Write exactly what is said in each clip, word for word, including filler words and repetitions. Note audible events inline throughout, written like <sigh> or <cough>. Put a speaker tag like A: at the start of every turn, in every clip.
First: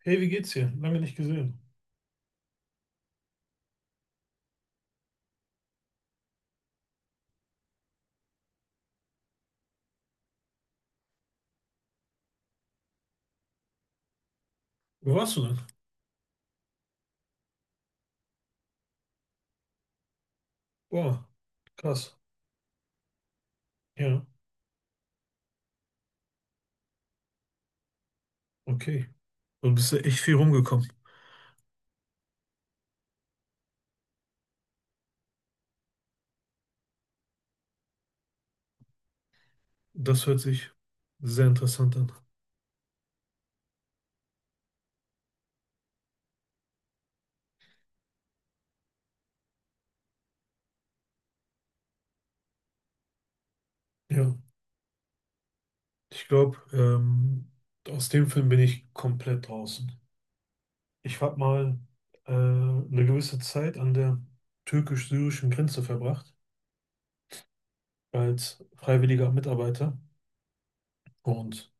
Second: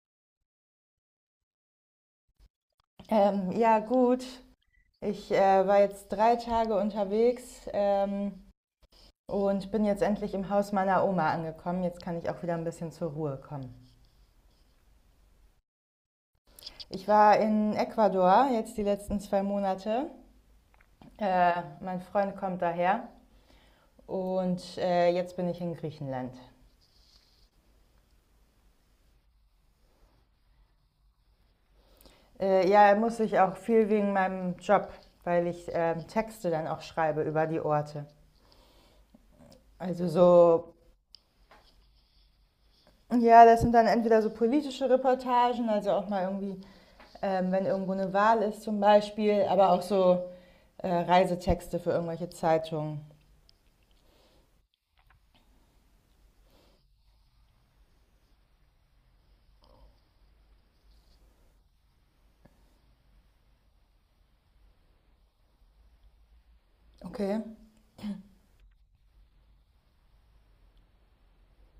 A: Hey, wie geht's dir? Lange nicht gesehen.
B: Ähm, ja, gut. Ich äh, war jetzt drei Tage unterwegs ähm, und bin jetzt endlich im Haus meiner Oma angekommen. Jetzt kann ich auch wieder ein bisschen zur Ruhe kommen.
A: Wo warst du denn?
B: Ich war in Ecuador jetzt die letzten zwei Monate.
A: Boah,
B: Äh, Mein
A: krass.
B: Freund kommt daher
A: Ja,
B: und äh, jetzt bin ich in Griechenland.
A: okay. Du bist ja echt viel rumgekommen.
B: Äh, ja, muss ich auch viel wegen meinem Job, weil ich ähm, Texte dann auch schreibe über die Orte. Also
A: Das hört sich
B: so,
A: sehr interessant an.
B: ja, das sind dann entweder so politische Reportagen, also auch mal irgendwie ähm, wenn irgendwo eine Wahl ist zum Beispiel, aber auch so äh, Reisetexte für irgendwelche Zeitungen.
A: Ja, ich glaube, ähm, aus dem Film bin ich komplett draußen. Ich habe mal äh, eine gewisse Zeit an der türkisch-syrischen Grenze verbracht,
B: Okay.
A: als freiwilliger Mitarbeiter. Und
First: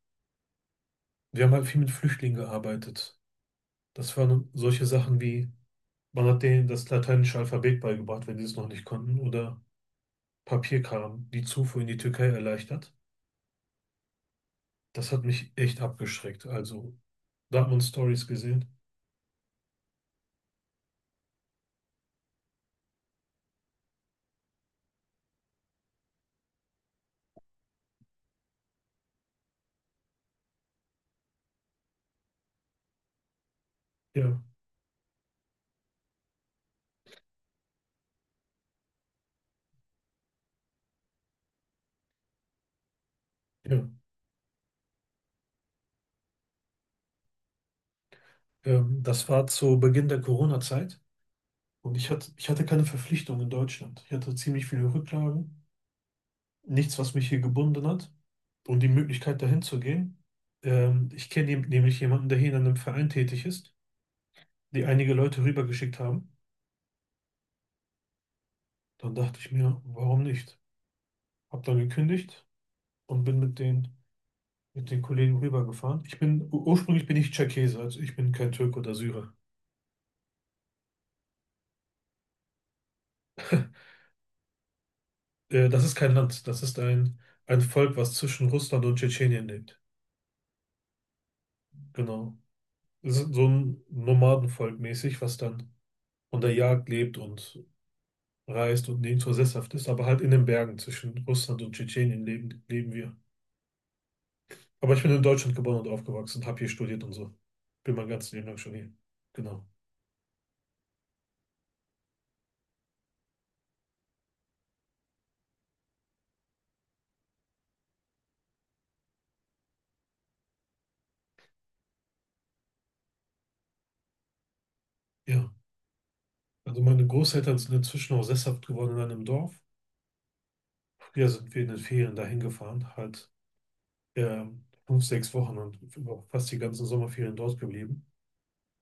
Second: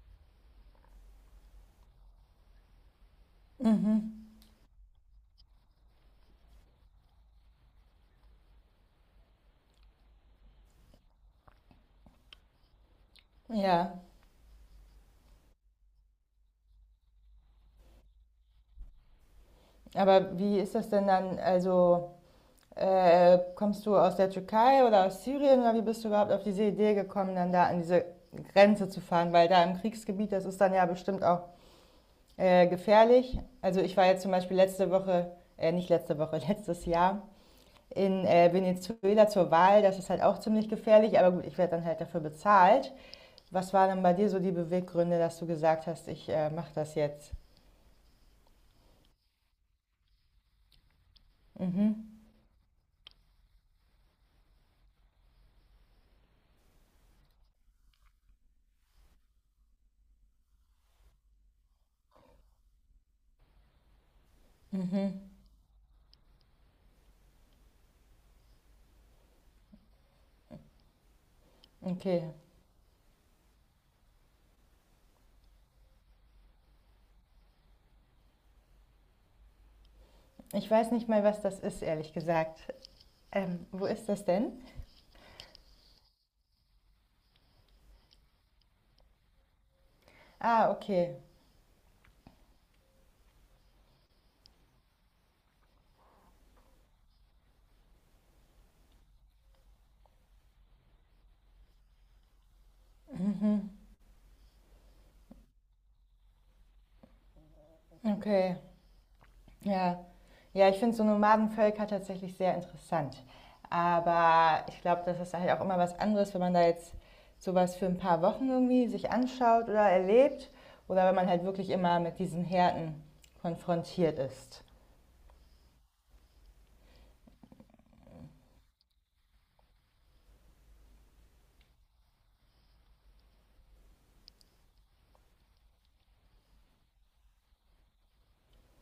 A: wir haben halt viel mit Flüchtlingen gearbeitet.
B: Mhm.
A: Das waren solche Sachen wie: Man hat denen das lateinische Alphabet beigebracht, wenn die es noch nicht konnten, oder Papierkram, die Zufuhr in die Türkei erleichtert.
B: Ja,
A: Das hat mich echt abgeschreckt. Also, da hat man Stories gesehen.
B: aber wie ist das denn dann? Also äh, kommst du aus der Türkei oder aus Syrien oder wie bist du überhaupt auf diese Idee gekommen, dann da an diese Grenze zu fahren? Weil da im Kriegsgebiet, das ist dann ja bestimmt auch äh, gefährlich. Also ich war jetzt zum
A: Ja,
B: Beispiel letzte Woche, äh, nicht letzte Woche, <laughs> letztes Jahr in, äh, Venezuela zur Wahl. Das ist halt auch ziemlich gefährlich, aber gut, ich werde dann halt dafür bezahlt. Was
A: ja.
B: waren denn bei dir so die Beweggründe, dass du gesagt hast, ich äh, mache das jetzt?
A: Ähm, das war zu Beginn der Corona-Zeit
B: Mhm,
A: und ich hatte, ich hatte keine Verpflichtung in Deutschland. Ich hatte ziemlich viele Rücklagen, nichts, was mich hier gebunden hat, und die Möglichkeit, dahin zu gehen. Ähm, ich kenne jem- nämlich jemanden, der hier in einem Verein tätig ist, die
B: mhm,
A: einige Leute rübergeschickt haben. Dann dachte ich mir, warum nicht? Hab dann
B: okay.
A: gekündigt und bin mit den, mit den Kollegen rübergefahren. Ich bin, ur- ursprünglich bin ich Tscherkesse, also ich bin kein Türke oder Syrer.
B: Ich weiß nicht mal, was das ist, ehrlich gesagt. Ähm, wo ist das denn?
A: Äh, das ist kein Land, das ist ein, ein Volk, was zwischen Russland und Tschetschenien lebt.
B: Ah, okay,
A: Genau. Es ist so ein Nomadenvolk mäßig, was dann von der Jagd lebt und reist und nirgendwo sesshaft ist, aber halt in den Bergen zwischen Russland und Tschetschenien leben, leben wir. Aber ich bin in Deutschland geboren und aufgewachsen, habe hier studiert und so. Bin mein ganzes Leben lang
B: okay.
A: schon hier. Genau.
B: Ja. Ja, ich finde so Nomadenvölker tatsächlich sehr interessant. Aber ich glaube, das ist halt auch immer was anderes, wenn man da jetzt sowas für ein paar Wochen irgendwie sich anschaut oder erlebt. Oder wenn man halt wirklich immer mit diesen Härten konfrontiert ist.
A: Ja. Also meine Großeltern sind inzwischen auch sesshaft geworden in einem Dorf. Früher sind wir in den Ferien dahin gefahren, halt ähm, fünf, sechs Wochen, und über fast die ganzen Sommerferien dort geblieben.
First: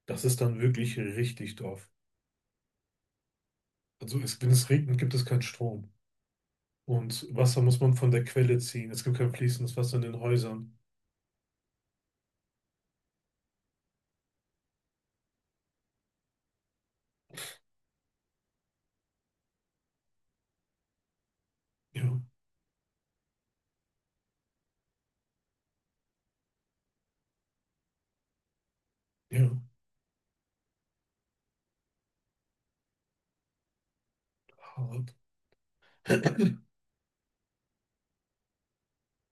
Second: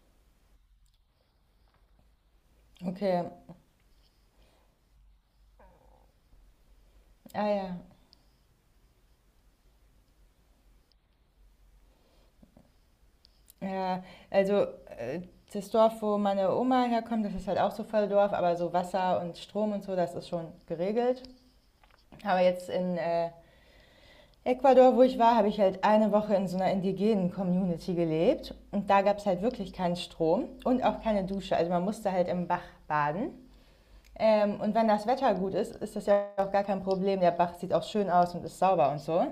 A: Das ist dann wirklich richtig Dorf.
B: Okay,
A: Also es, wenn es regnet, gibt es keinen Strom. Und
B: ah
A: Wasser
B: ja.
A: muss man von der Quelle ziehen. Es gibt kein fließendes Wasser in den Häusern.
B: Ja, also äh, das Dorf, wo meine Oma herkommt, das ist halt auch so voll Dorf, aber so Wasser und Strom und so, das ist schon geregelt.
A: Ja,
B: Aber jetzt in äh, Ecuador, wo ich war, habe ich halt eine Woche in so einer indigenen Community gelebt und da gab es halt
A: ja,
B: wirklich keinen Strom und auch keine Dusche. Also man musste halt im Bach baden. Ähm, und wenn das
A: hart.
B: Wetter gut ist, ist das ja auch
A: <clears throat>
B: gar kein Problem. Der Bach sieht auch schön aus und ist sauber und so.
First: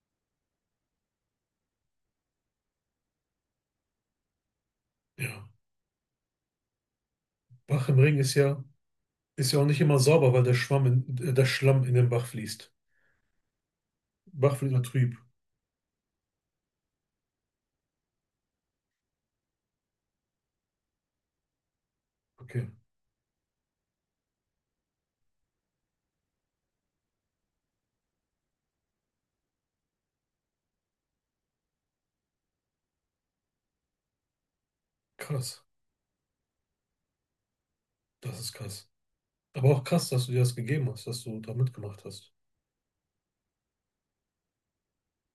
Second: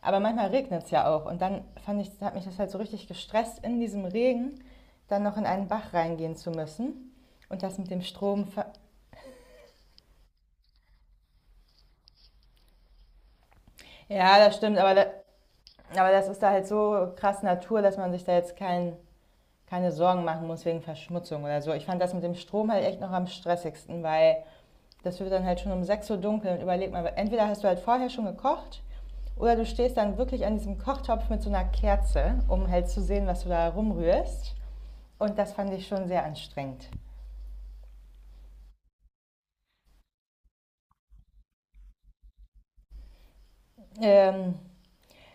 B: Aber manchmal regnet es ja auch und dann fand ich, hat mich das halt so richtig gestresst, in diesem Regen dann noch in
A: Ja.
B: einen Bach reingehen zu müssen. Und das
A: Bach
B: mit
A: im
B: dem
A: Ring ist
B: Strom.
A: ja, ist ja auch nicht immer sauber, weil der Schwamm in, äh, der Schlamm in den Bach fließt.
B: Ja, das
A: Bach wird
B: stimmt,
A: immer
B: aber, da,
A: trüb.
B: aber das ist da halt so krass Natur, dass man sich da jetzt keinen keine Sorgen machen muss wegen Verschmutzung oder so. Ich fand das mit dem
A: Okay,
B: Strom halt echt noch am stressigsten, weil das wird dann halt schon um sechs Uhr dunkel und überleg mal, entweder hast du halt vorher schon gekocht oder du stehst dann wirklich an diesem Kochtopf mit so einer Kerze, um halt zu sehen, was du da rumrührst. Und das
A: krass.
B: fand ich schon sehr anstrengend.
A: Das ist krass. Aber auch krass, dass du dir das gegeben hast, dass du da mitgemacht hast.
B: Ähm,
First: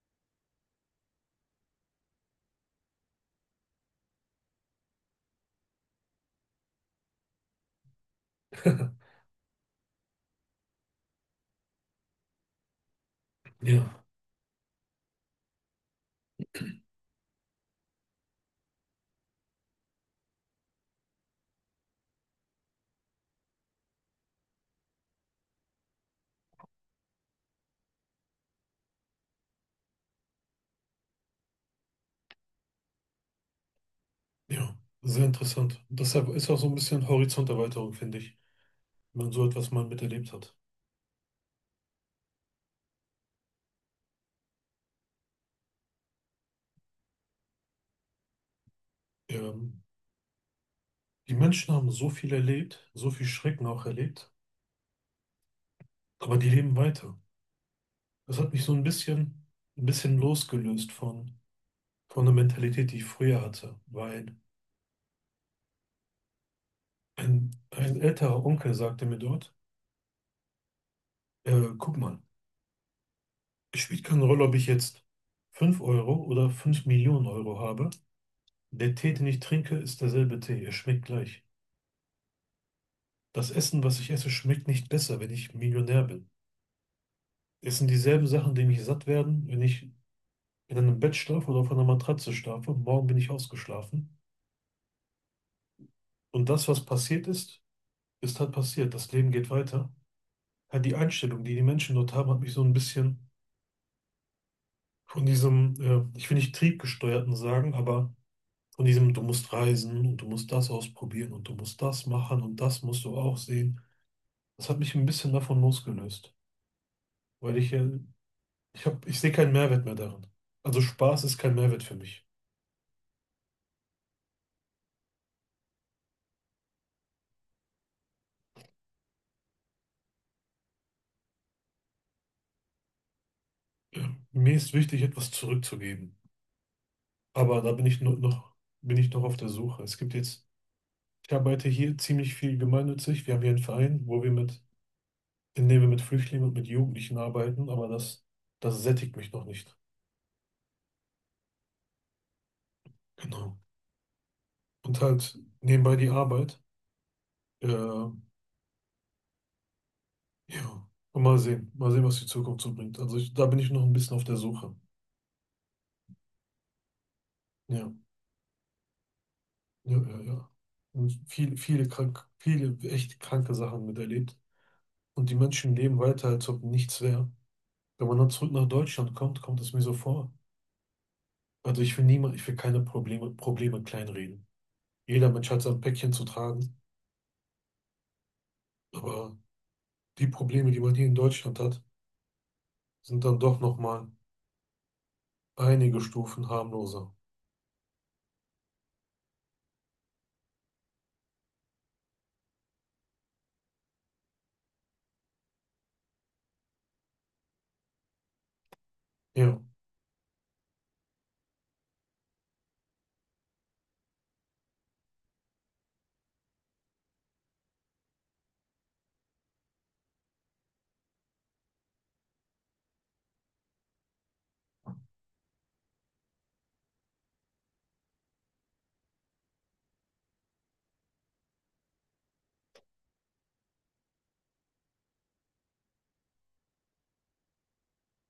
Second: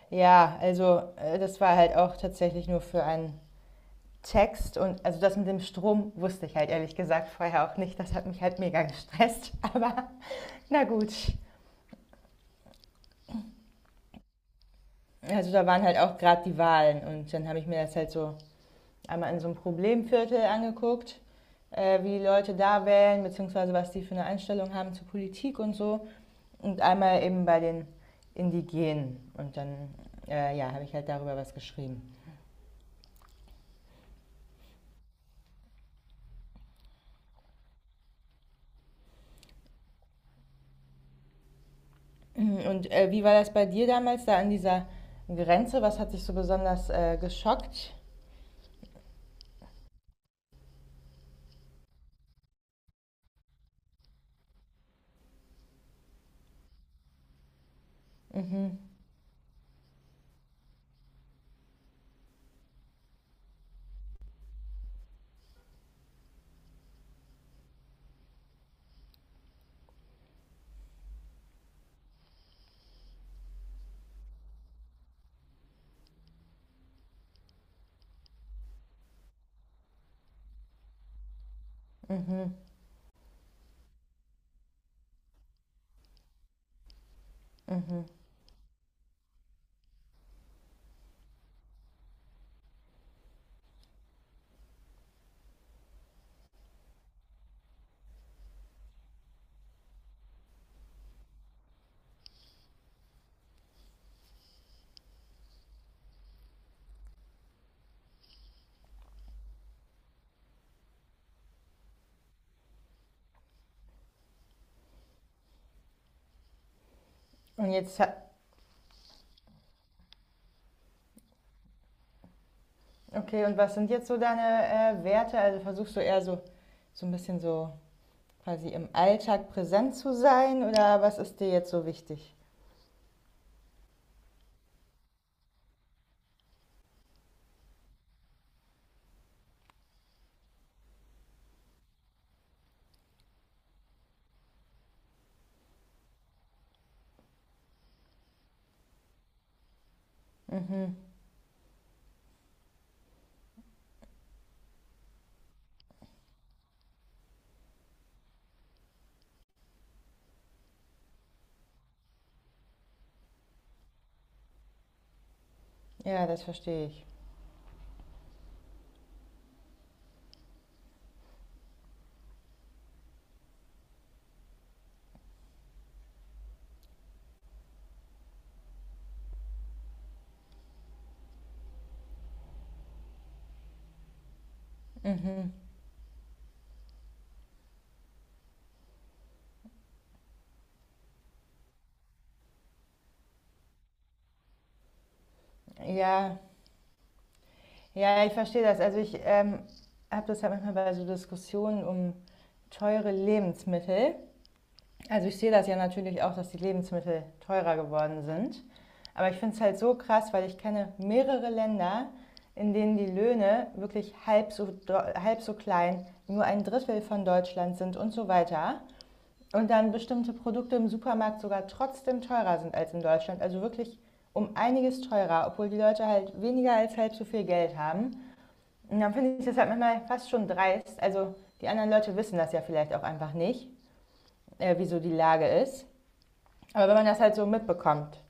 B: ja, also äh, das war halt auch tatsächlich nur für einen Text und also das mit dem Strom wusste ich halt ehrlich gesagt vorher auch nicht. Das hat mich halt mega
A: <laughs>
B: gestresst, <laughs> aber na gut.
A: Ja,
B: Also da waren halt auch gerade die Wahlen und dann habe ich mir das halt so einmal in so einem Problemviertel angeguckt, äh, wie die Leute da wählen, beziehungsweise was die für eine Einstellung haben zur Politik und so. Und einmal eben bei den Indigenen. Und dann, äh, ja, habe ich halt darüber was geschrieben.
A: ja, sehr interessant. Deshalb ist auch so ein bisschen Horizonterweiterung, finde ich, wenn man so etwas mal miterlebt hat.
B: Mhm. Und äh, wie war das bei dir damals da an dieser Grenze? Was hat dich so besonders äh, geschockt?
A: Ähm, die Menschen haben so viel erlebt, so viel Schrecken auch erlebt, aber die leben weiter. Das hat mich so
B: Mhm,
A: ein bisschen, ein bisschen losgelöst von, von der Mentalität, die ich früher hatte, weil ein, ein älterer Onkel sagte mir dort, äh, guck mal, es spielt keine Rolle, ob ich jetzt fünf Euro oder fünf Millionen Euro habe. Der Tee, den ich trinke, ist derselbe Tee. Er schmeckt gleich.
B: mhm,
A: Das Essen, was ich esse, schmeckt nicht besser, wenn ich Millionär bin. Es sind
B: mhm.
A: dieselben Sachen, die mich satt werden, wenn ich in einem Bett schlafe oder auf einer Matratze schlafe. Morgen bin ich ausgeschlafen. Und das, was passiert ist, ist halt passiert. Das Leben geht weiter. Halt die Einstellung, die die Menschen dort haben, hat mich so ein bisschen von diesem, äh, ich will nicht triebgesteuerten sagen, aber von diesem: du musst reisen und du musst das ausprobieren und du musst das machen und das musst du auch sehen. Das hat mich ein bisschen davon losgelöst, weil
B: Und
A: ich äh,
B: jetzt ha-
A: Ich hab, ich sehe keinen Mehrwert mehr darin. Also Spaß ist kein Mehrwert für mich.
B: Okay, und was sind jetzt so deine äh, Werte? Also versuchst du eher so, so, ein bisschen so quasi im Alltag präsent zu sein oder was ist dir jetzt so wichtig?
A: Mir ist wichtig, etwas zurückzugeben. Aber da bin ich nur noch, bin ich noch auf der Suche. Es gibt jetzt, ich arbeite hier ziemlich viel gemeinnützig. Wir haben hier einen Verein, wo wir mit, in dem wir mit Flüchtlingen und mit Jugendlichen arbeiten, aber das, das sättigt mich noch nicht.
B: Mhm.
A: Genau. Und halt nebenbei die Arbeit. Äh, ja. Und mal sehen. Mal sehen, was die Zukunft so bringt. Also ich, da bin ich noch ein bisschen auf der Suche.
B: Ja, das verstehe ich.
A: Ja. Ja, ja, ja. Und viele, viele krank, viele echt kranke Sachen miterlebt. Und die Menschen leben weiter, als ob nichts wäre. Wenn man dann zurück nach Deutschland kommt, kommt es mir so vor. Also ich will niemand, ich will keine Probleme, Probleme kleinreden. Jeder Mensch
B: Mhm.
A: hat sein Päckchen zu tragen. Aber die Probleme, die man hier in Deutschland hat, sind dann doch nochmal einige
B: Ja,
A: Stufen harmloser.
B: ja, ich verstehe das. Also ich ähm, habe das halt manchmal bei so Diskussionen um teure Lebensmittel. Also ich sehe das ja natürlich auch, dass die Lebensmittel teurer geworden sind. Aber ich finde
A: Ja,
B: es halt so krass, weil ich kenne mehrere Länder, in denen die Löhne wirklich halb so, halb so klein, nur ein Drittel von Deutschland sind und so weiter. Und dann bestimmte Produkte im Supermarkt sogar trotzdem teurer sind als in Deutschland. Also wirklich um einiges teurer, obwohl die Leute halt weniger als halb so viel Geld haben. Und dann finde ich das halt manchmal fast schon dreist. Also die anderen Leute wissen das ja vielleicht auch einfach nicht, äh, wieso die Lage ist. Aber wenn man das halt so mitbekommt,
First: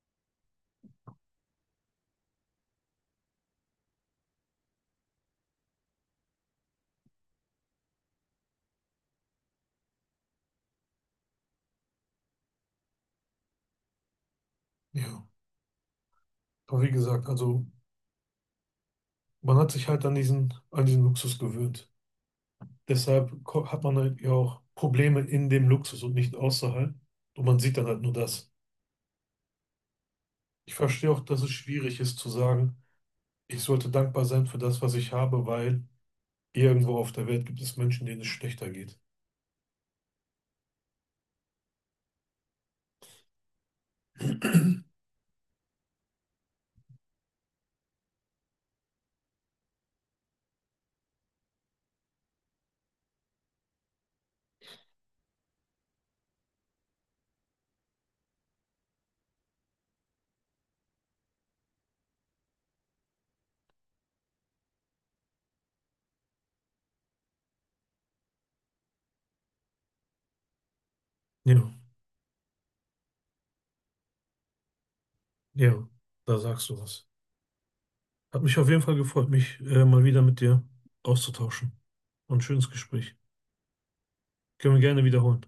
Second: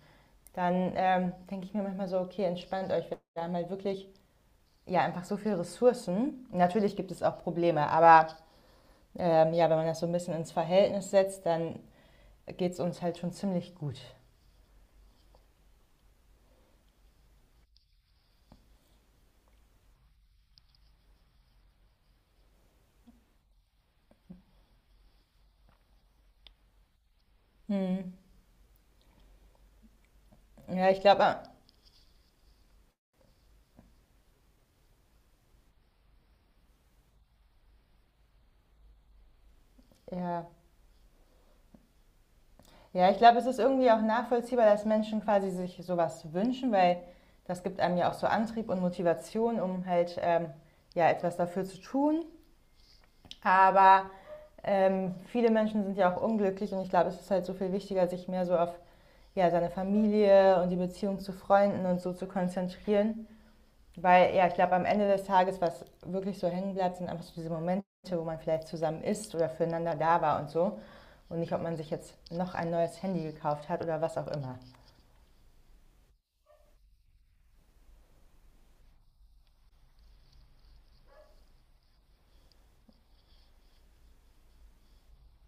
B: dann ähm, denke ich mir manchmal so, okay, entspannt euch. Wir haben halt wirklich ja einfach so viele Ressourcen. Natürlich gibt es auch Probleme, aber ähm, ja, wenn man das so ein bisschen ins Verhältnis setzt, dann geht es uns halt schon ziemlich gut.
A: ja. Aber wie gesagt, also man hat sich halt an diesen, an diesen Luxus gewöhnt. Deshalb ko- hat man halt ja auch Probleme in dem Luxus und nicht außerhalb. Und man sieht dann halt nur
B: Hm.
A: das. Ich
B: Ja, ich
A: verstehe auch,
B: glaube,
A: dass es schwierig ist zu sagen, ich sollte dankbar sein für das, was ich habe, weil irgendwo auf der Welt gibt es Menschen, denen es schlechter geht.
B: äh, ja. Ja, ich glaube, es ist irgendwie auch nachvollziehbar, dass Menschen quasi sich sowas wünschen, weil das gibt einem ja auch so Antrieb und Motivation, um halt ähm, ja etwas dafür zu tun. Aber ähm, viele Menschen sind ja auch unglücklich und ich glaube, es ist halt so viel wichtiger, sich mehr so auf ja, seine Familie und die Beziehung zu Freunden und so zu konzentrieren. Weil ja, ich glaube, am Ende des Tages, was wirklich so hängen bleibt, sind einfach so diese Momente, wo man vielleicht zusammen ist oder füreinander da war und so. Und nicht, ob
A: Ja,
B: man sich jetzt noch ein neues Handy gekauft hat oder was auch immer.
A: ja, da sagst du was. Hat mich auf jeden Fall gefreut, mich äh, mal wieder mit dir auszutauschen. Und ein schönes Gespräch. Können wir gerne wiederholen.